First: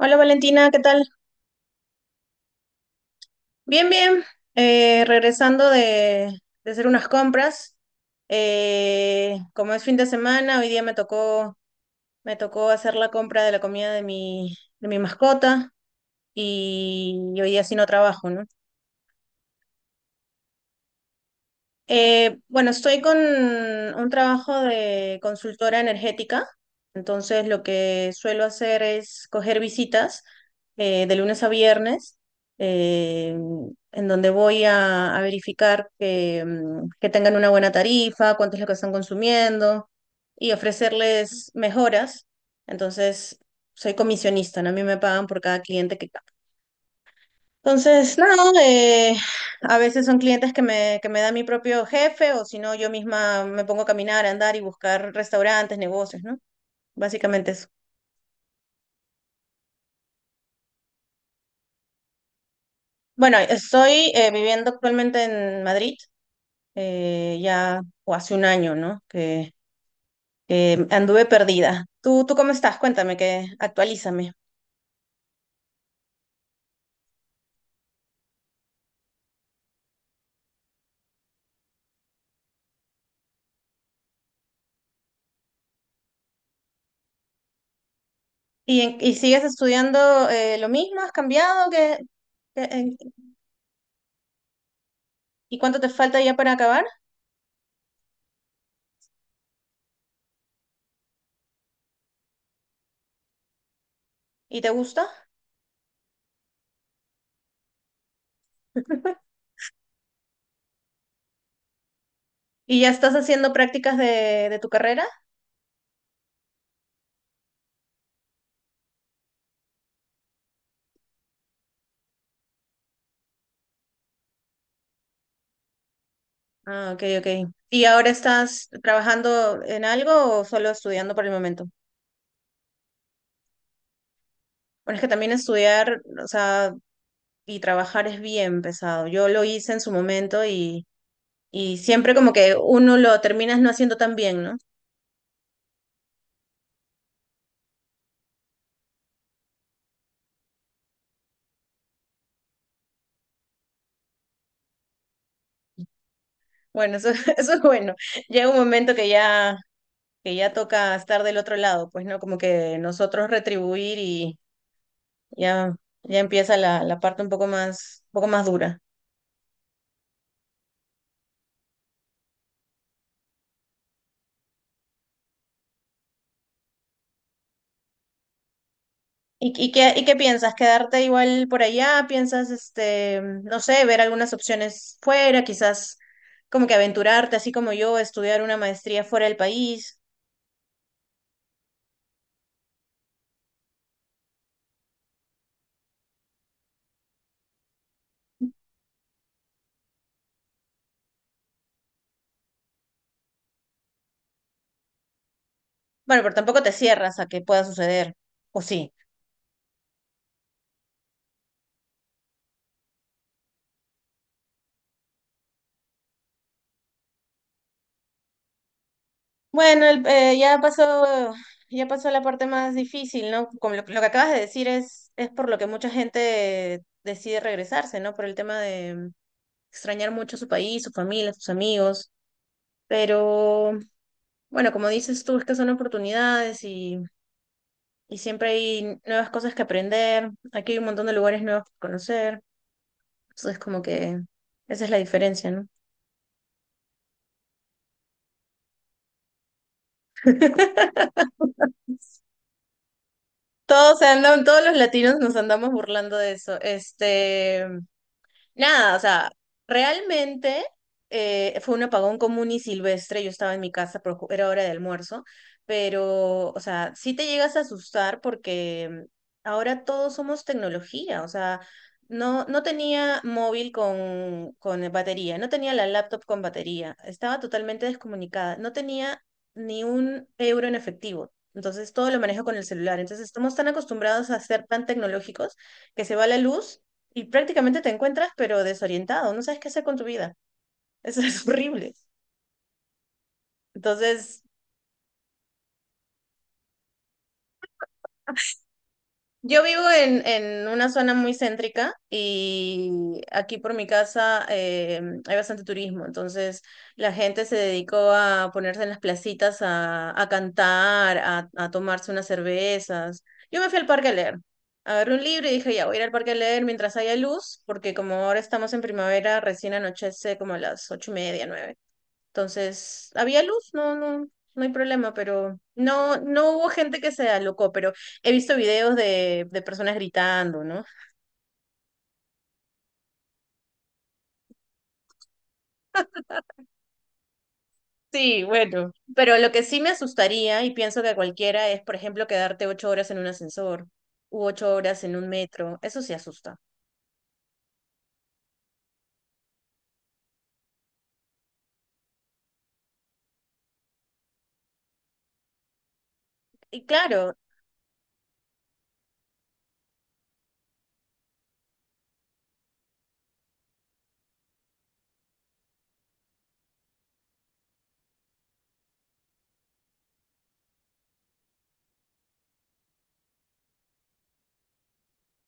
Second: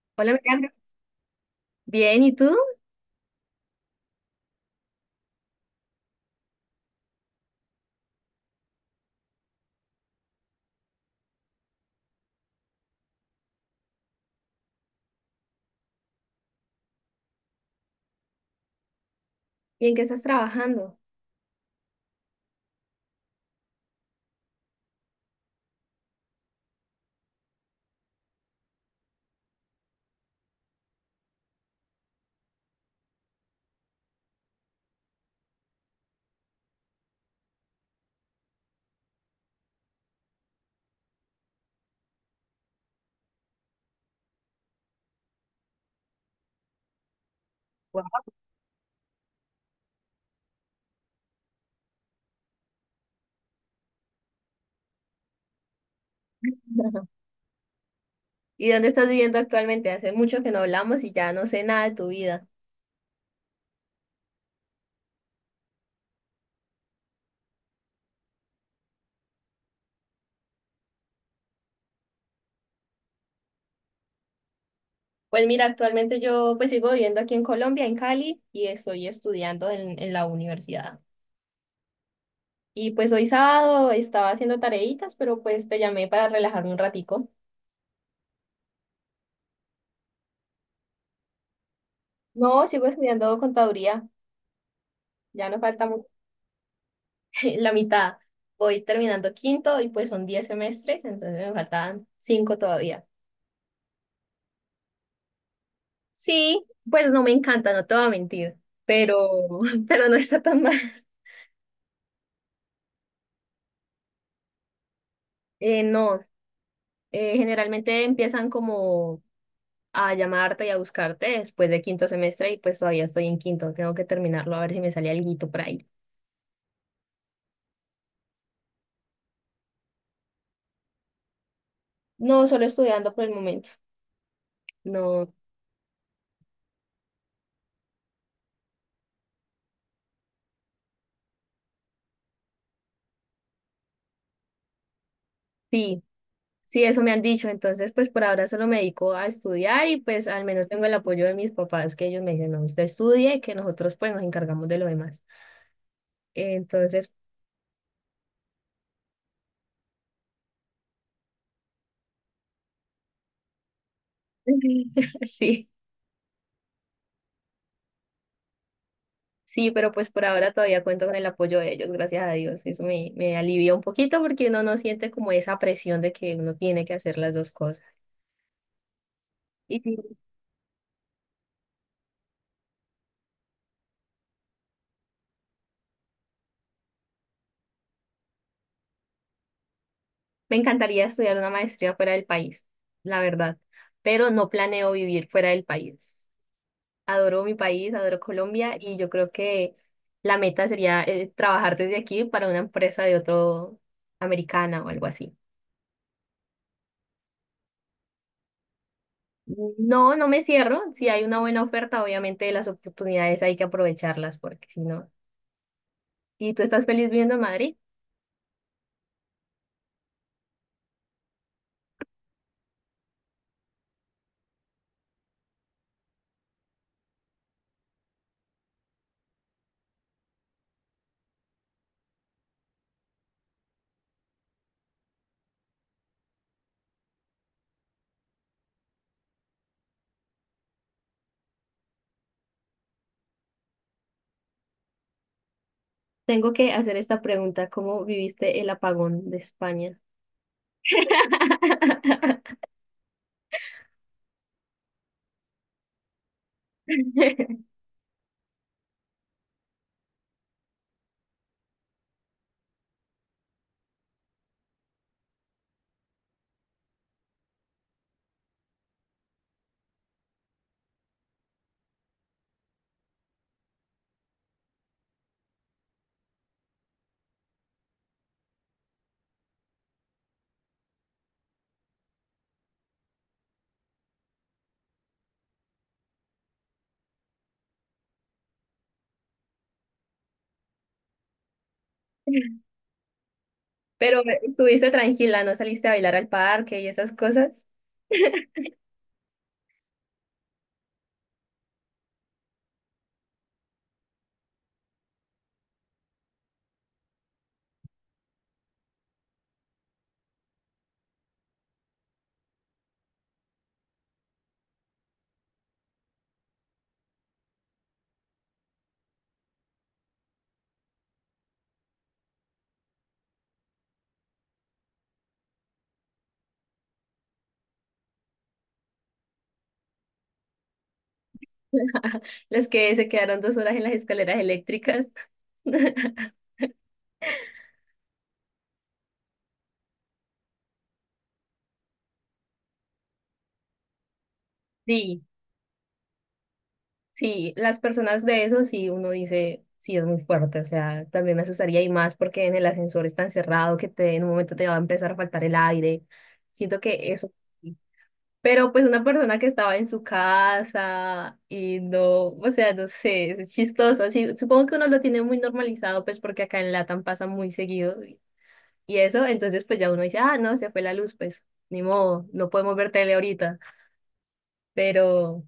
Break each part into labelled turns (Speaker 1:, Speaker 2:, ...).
Speaker 1: Hola
Speaker 2: Hola,
Speaker 1: Valentina,
Speaker 2: Miranda.
Speaker 1: ¿qué tal?
Speaker 2: Bien, ¿y tú?
Speaker 1: Bien, bien. Regresando de hacer unas compras. Como es fin de semana, hoy día me tocó hacer la compra de la comida de mi mascota y hoy día sí no trabajo, ¿no?
Speaker 2: ¿Y en qué estás trabajando?
Speaker 1: Bueno, estoy con un trabajo de consultora energética, entonces lo que suelo hacer es coger visitas de lunes a viernes, eh, en donde voy a verificar que tengan una buena tarifa, cuánto es lo que están consumiendo y ofrecerles mejoras. Entonces, soy comisionista, ¿no? A mí me pagan por cada cliente que capto. Entonces, nada, a veces son clientes que me da mi propio jefe o si no, yo misma me pongo a caminar, a andar y buscar restaurantes, negocios, ¿no? Básicamente eso.
Speaker 2: ¿Y dónde estás viviendo actualmente? Hace mucho que no hablamos y ya no sé nada de tu vida.
Speaker 1: Bueno, estoy viviendo actualmente en Madrid, ya o hace un año, ¿no? Que anduve perdida. ¿Tú cómo estás? Cuéntame, que actualízame.
Speaker 2: Pues mira, actualmente yo pues sigo viviendo aquí en Colombia, en Cali, y estoy estudiando en la universidad. Y pues hoy sábado estaba haciendo tareitas, pero pues te llamé para relajarme un ratico.
Speaker 1: ¿Y sigues estudiando lo mismo? ¿Has cambiado? Qué-
Speaker 2: No, sigo
Speaker 1: en-
Speaker 2: estudiando contaduría, ya
Speaker 1: ¿y
Speaker 2: no
Speaker 1: cuánto
Speaker 2: falta
Speaker 1: te
Speaker 2: mu-
Speaker 1: falta ya para acabar?
Speaker 2: la mitad. Voy terminando quinto y pues son 10 semestres, entonces me faltan 5 todavía.
Speaker 1: ¿Y te gusta?
Speaker 2: Sí, pues no me encanta, no te voy a mentir, pero, pero no está tan mal.
Speaker 1: ¿Y ya estás haciendo prácticas de tu carrera?
Speaker 2: No, generalmente empiezan como a llamarte y a buscarte después de quinto semestre y pues todavía estoy en quinto, tengo que terminarlo a ver si me sale alguito por ahí.
Speaker 1: Ah, ok, ok. ¿Y ahora estás trabajando en algo o solo estudiando por el momento?
Speaker 2: No, solo estudiando por el momento.
Speaker 1: Bueno, es que también
Speaker 2: No,
Speaker 1: estudiar, o sea, y trabajar es bien pesado. Yo lo hice en su momento y siempre como que uno lo terminas no haciendo tan bien, ¿no?
Speaker 2: sí, sí, eso me han dicho, entonces pues por ahora solo me dedico a estudiar y pues al menos tengo el apoyo de mis papás que ellos me dicen, no, usted estudie, que nosotros pues nos encargamos de lo demás.
Speaker 1: Bueno, eso,
Speaker 2: Entonces,
Speaker 1: eso es bueno. Llega un momento que ya toca estar del otro lado, pues, ¿no? Como que nosotros retribuir y
Speaker 2: sí.
Speaker 1: ya, ya empieza la parte un poco más dura.
Speaker 2: Sí, pero pues por ahora todavía cuento con el apoyo de ellos, gracias a Dios. Eso me, me alivia un poquito porque uno no siente como esa presión de que uno tiene que hacer las dos cosas.
Speaker 1: ¿Y, y
Speaker 2: Y
Speaker 1: qué,
Speaker 2: sí,
Speaker 1: y qué piensas? ¿Quedarte igual por allá? ¿Piensas, no sé, ver algunas opciones fuera? Quizás como que aventurarte, así como yo, estudiar una maestría fuera del país.
Speaker 2: me encantaría estudiar una maestría fuera del país, la verdad, pero no planeo vivir fuera del país. Adoro mi país, adoro Colombia y yo creo que la meta sería trabajar desde aquí para una empresa de otro americana o algo así.
Speaker 1: Bueno, pero tampoco te cierras a que pueda suceder, ¿o sí?
Speaker 2: No, no me cierro. Si hay una buena oferta, obviamente las oportunidades hay que aprovecharlas porque si no... ¿Y tú estás feliz viviendo en Madrid?
Speaker 1: Bueno, ya pasó la parte más difícil, ¿no? Como lo que acabas de decir es por lo que mucha gente decide regresarse, ¿no? Por el tema de extrañar mucho su país, su familia, sus amigos. Pero bueno, como dices tú, es que son oportunidades y siempre hay nuevas cosas que aprender. Aquí hay un montón de lugares nuevos que conocer. Entonces, como que esa es la diferencia, ¿no?
Speaker 2: Tengo que hacer esta pregunta, ¿cómo viviste el apagón de España?
Speaker 1: Todos los latinos nos andamos burlando de eso. Nada, o sea, realmente fue un apagón común y silvestre. Yo estaba en mi casa, pero era hora de almuerzo. Pero, o sea, sí te llegas a asustar porque ahora todos somos tecnología. O sea, no tenía móvil con batería, no tenía la laptop con batería, estaba totalmente descomunicada, no tenía ni un euro en efectivo. Entonces todo lo manejo con el celular. Entonces estamos tan acostumbrados a ser tan tecnológicos que se va la luz y prácticamente te encuentras pero desorientado, no sabes qué hacer con tu vida. Eso es horrible.
Speaker 2: Pero
Speaker 1: Entonces,
Speaker 2: estuviste tranquila, no saliste a bailar al parque y esas cosas.
Speaker 1: yo vivo en una zona muy céntrica y aquí por mi casa hay bastante turismo, entonces la gente se dedicó a ponerse en las placitas a cantar, a tomarse unas cervezas. Yo me fui al parque a leer. Agarré un libro y dije, ya, voy a ir al parque a leer mientras haya luz, porque como ahora estamos en primavera, recién anochece como a las 8:30, 9. Entonces, había luz, no hay problema, pero no hubo gente que se alocó, pero he visto videos de personas gritando, ¿no?
Speaker 2: Las que se quedaron 2 horas en las escaleras eléctricas.
Speaker 1: Sí, bueno. Pero lo que sí me asustaría, y pienso que a cualquiera, es, por ejemplo, quedarte 8 horas en un ascensor u 8 horas en
Speaker 2: Sí,
Speaker 1: un metro. Eso sí asusta.
Speaker 2: sí, las personas de eso sí, uno dice, sí es muy fuerte, o sea, también me asustaría y más porque en el ascensor es tan cerrado que te, en un momento te va a empezar a faltar el aire. Siento
Speaker 1: Y
Speaker 2: que eso.
Speaker 1: claro.
Speaker 2: Sí, pero pues una persona que estaba en su casa y no, o sea, no sé, es chistoso. Así, supongo que uno lo tiene muy normalizado, pues porque acá en Latam pasa muy seguido y eso, entonces pues ya uno dice, ah, no, se fue la luz, pues ni modo, no podemos ver tele ahorita, pero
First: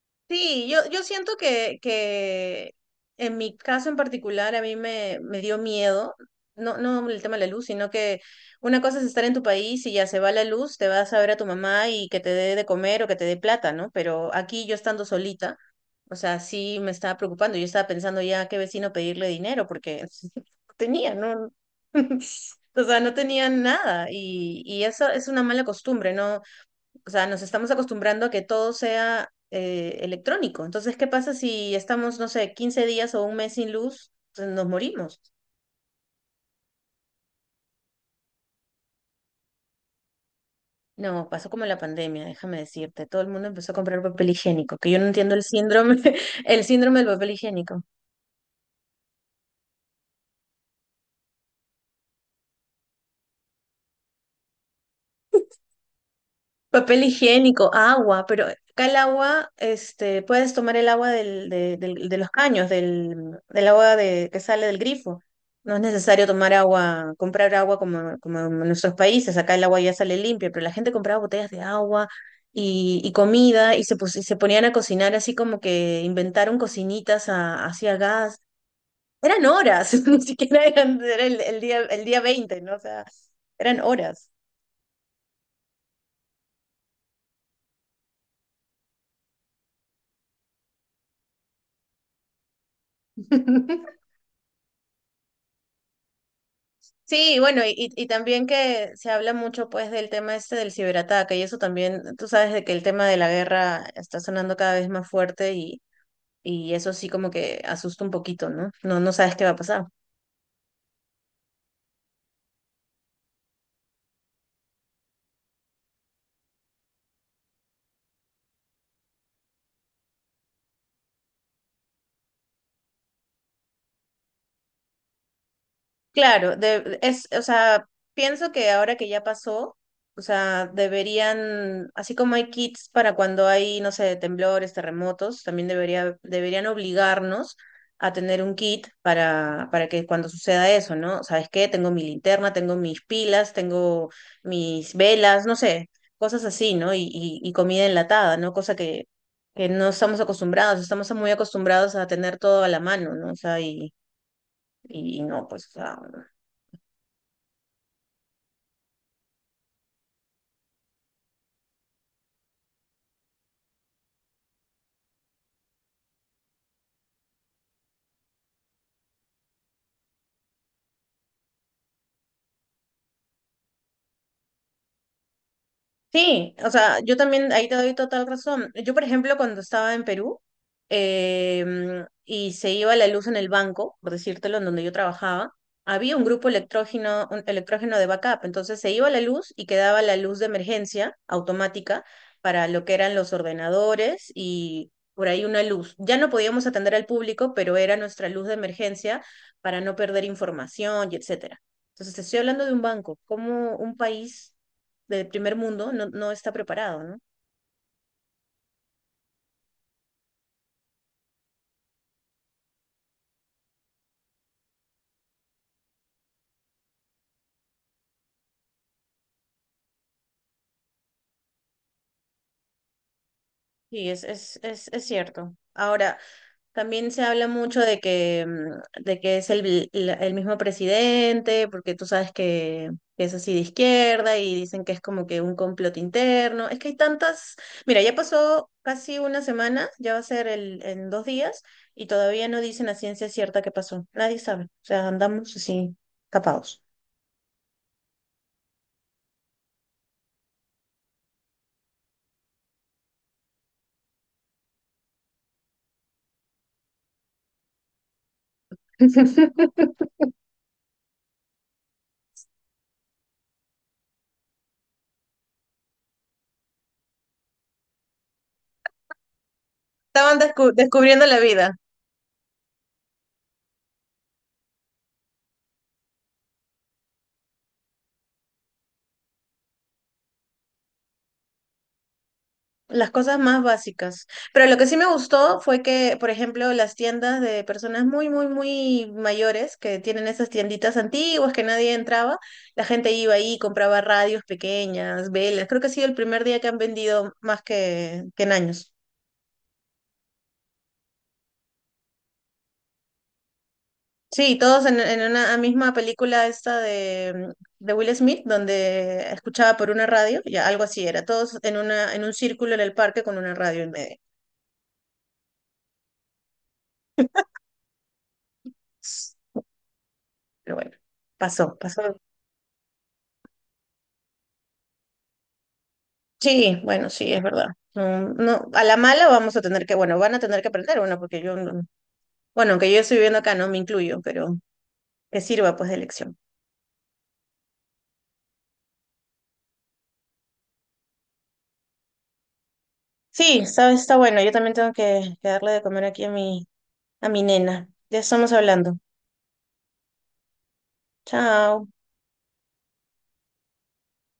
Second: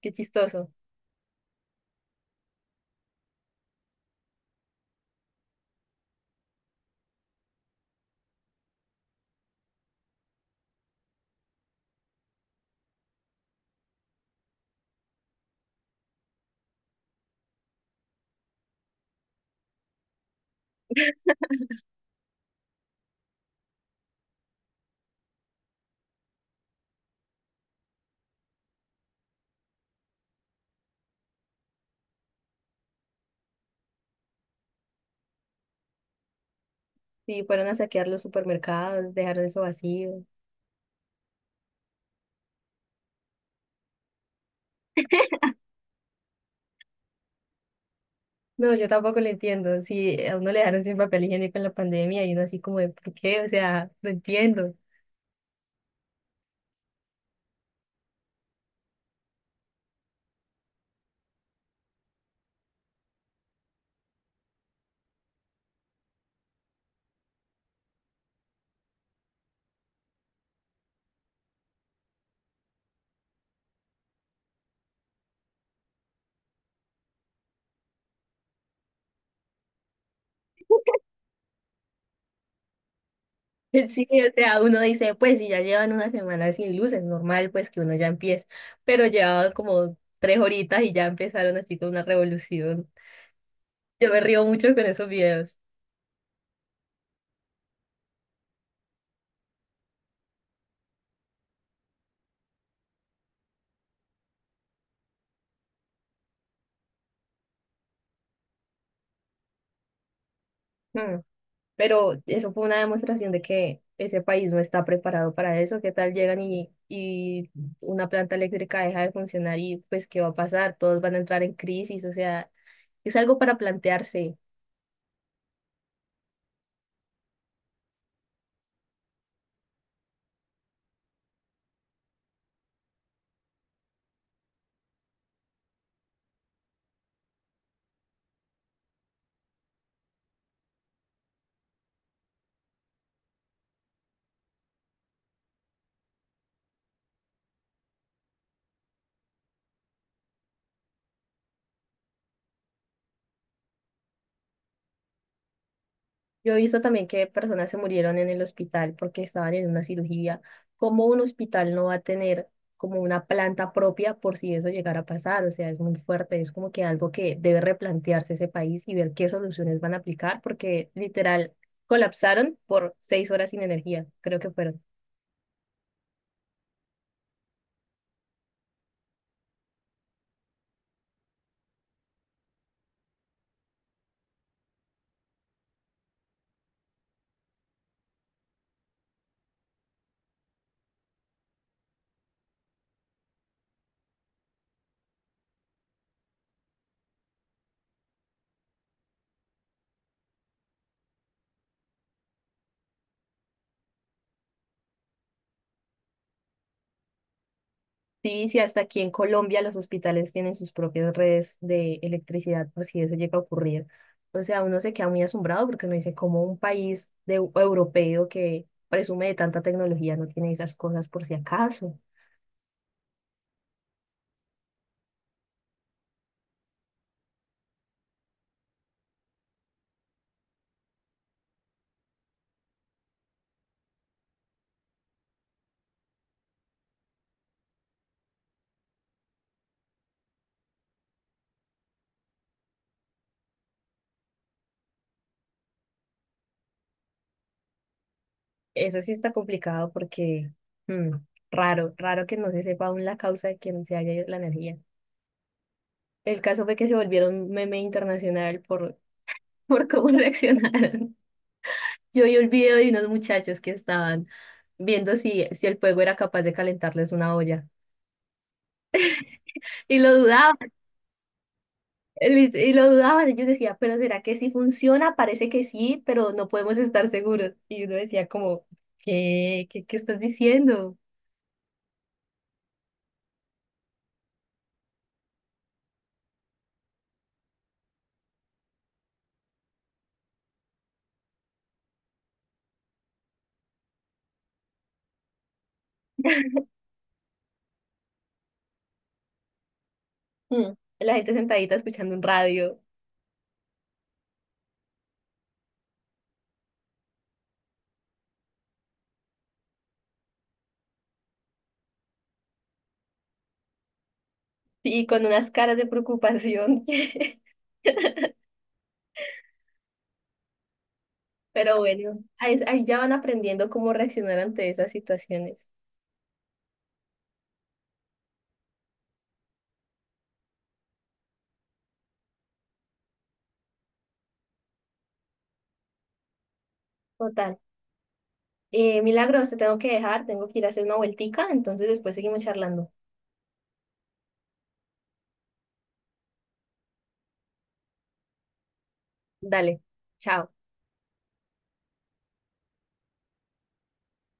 Speaker 2: qué
Speaker 1: Sí,
Speaker 2: chistoso.
Speaker 1: yo siento que en mi caso en particular a mí me dio miedo, no el tema de la luz, sino que una cosa es estar en tu país y ya se va la luz, te vas a ver a tu mamá y que te dé de comer o que te dé plata, ¿no? Pero aquí yo estando solita, o sea, sí me estaba preocupando, yo estaba pensando ya a qué vecino pedirle dinero porque no tenía, ¿no? O sea, no tenía nada y eso es una mala costumbre, ¿no? O sea, nos estamos acostumbrando a que todo sea electrónico. Entonces, ¿qué pasa si estamos, no sé, 15 días o un mes sin luz? Entonces, nos morimos.
Speaker 2: Sí, fueron a saquear los supermercados, dejaron eso vacío.
Speaker 1: No, pasó como en la pandemia, déjame decirte. Todo el mundo empezó a comprar papel higiénico, que yo no entiendo el síndrome, el síndrome del papel higiénico.
Speaker 2: No, yo tampoco lo entiendo. Si a uno le dejaron sin papel higiénico en la pandemia y uno así como de, ¿por qué? O sea, no entiendo.
Speaker 1: Papel higiénico, agua, pero acá el agua, puedes tomar el agua de los caños, del agua que sale del grifo. No es necesario tomar agua, comprar agua como en nuestros países. Acá el agua ya sale limpia, pero la gente compraba botellas de agua y comida y se ponían a cocinar así como que inventaron cocinitas hacia gas. Eran horas, ni siquiera eran, era el día 20, ¿no? O sea, eran
Speaker 2: Sí,
Speaker 1: horas.
Speaker 2: o sea, uno dice, pues si ya llevan una semana sin luz, es normal pues que uno ya empiece, pero llevaba como 3 horitas y ya empezaron así con una revolución. Yo me río mucho con esos videos.
Speaker 1: Sí, bueno, y también que se habla mucho pues del tema este del ciberataque y eso también, tú sabes de que el tema de la guerra está sonando cada vez más fuerte y eso sí como que asusta un poquito, ¿no? No, no sabes qué va a pasar.
Speaker 2: Mm, pero eso fue una demostración de que ese país no está preparado para eso. ¿Qué tal llegan y una planta eléctrica deja de funcionar y pues qué va a pasar? Todos van a entrar en crisis, o sea, es algo para plantearse.
Speaker 1: Claro, o sea, pienso que ahora que ya pasó, o sea, deberían, así como hay kits para cuando hay, no sé, temblores, terremotos, también deberían obligarnos a tener un kit para que cuando suceda eso, ¿no? ¿Sabes qué? Tengo mi linterna, tengo mis pilas, tengo mis velas, no sé, cosas así, ¿no? Y comida enlatada, ¿no? Cosa que no estamos acostumbrados, estamos muy acostumbrados a tener todo a la mano, ¿no? O sea, y... Y no, pues, o sea,
Speaker 2: Yo he visto también que personas se murieron en el hospital porque estaban en una cirugía. ¿Cómo un hospital no va a tener como una planta propia por si eso llegara a pasar? O sea, es muy fuerte, es como que algo que debe replantearse ese país y ver qué soluciones van a aplicar porque literal colapsaron por 6 horas sin energía, creo que fueron.
Speaker 1: sí, o sea, yo también ahí te doy total razón. Yo, por ejemplo, cuando estaba en Perú y se iba la luz en el banco, por decírtelo, en donde yo trabajaba, había un grupo electrógeno, un electrógeno de backup. Entonces se iba la luz y quedaba la luz de emergencia automática para lo que eran los ordenadores y por ahí una luz. Ya no podíamos atender al público, pero era nuestra luz de emergencia para no perder información y etcétera. Entonces, te estoy hablando de un banco, como un país del primer mundo no está preparado, ¿no?
Speaker 2: Sí, sí, hasta aquí en Colombia los hospitales tienen sus propias redes de electricidad por si eso llega a ocurrir. O sea, uno se queda muy asombrado porque uno dice, como un país de, europeo que presume de tanta tecnología no tiene esas cosas por si acaso?
Speaker 1: Sí, es cierto. Ahora, también se habla mucho de que es el mismo presidente, porque tú sabes que es así de izquierda y dicen que es como que un complot interno. Es que hay tantas... Mira, ya pasó casi una semana, ya va a ser en 2 días, y todavía no dicen a ciencia cierta qué pasó. Nadie sabe. O sea, andamos así, tapados.
Speaker 2: Eso sí está complicado porque mm, raro, raro que no se sepa aún la causa de que no se haya ido la energía. El caso fue que se volvieron meme internacional por cómo reaccionaron. Yo vi el video de unos muchachos que estaban viendo si el fuego era capaz de calentarles una olla. Y lo
Speaker 1: Estaban
Speaker 2: dudaban,
Speaker 1: descubriendo la vida.
Speaker 2: y lo dudaban. Ellos decían, pero ¿será que sí funciona? Parece que sí, pero no podemos estar seguros. Y uno decía como, ¿qué? ¿Qué estás diciendo?
Speaker 1: Las cosas más básicas. Pero lo que sí me gustó fue que, por ejemplo, las tiendas de personas muy, muy, muy mayores que tienen esas tienditas antiguas que nadie entraba, la gente iba ahí, y compraba radios pequeñas, velas. Creo que ha sido el primer día que han vendido más que en años.
Speaker 2: Mm. La gente sentadita escuchando un radio
Speaker 1: Sí, todos en una misma película esta de Will Smith, donde escuchaba por una radio, ya algo así era, todos en un círculo en el parque con una radio en medio.
Speaker 2: y con unas caras de preocupación.
Speaker 1: Pero bueno, pasó,
Speaker 2: Pero
Speaker 1: pasó.
Speaker 2: bueno, ahí ya van aprendiendo cómo reaccionar ante esas situaciones.
Speaker 1: Sí, bueno, sí, es verdad. No, no, a la mala vamos a tener que, bueno, van a tener que aprender, bueno, porque yo, bueno, aunque yo estoy viviendo acá, no me incluyo, pero que sirva pues de lección.
Speaker 2: Total. Milagros, te tengo que dejar, tengo que ir a hacer una vueltica, entonces después seguimos charlando.
Speaker 1: Sí, sabes, está bueno, yo también tengo que darle de comer aquí a a mi nena. Ya estamos hablando.
Speaker 2: Dale, chao.
Speaker 1: Chao.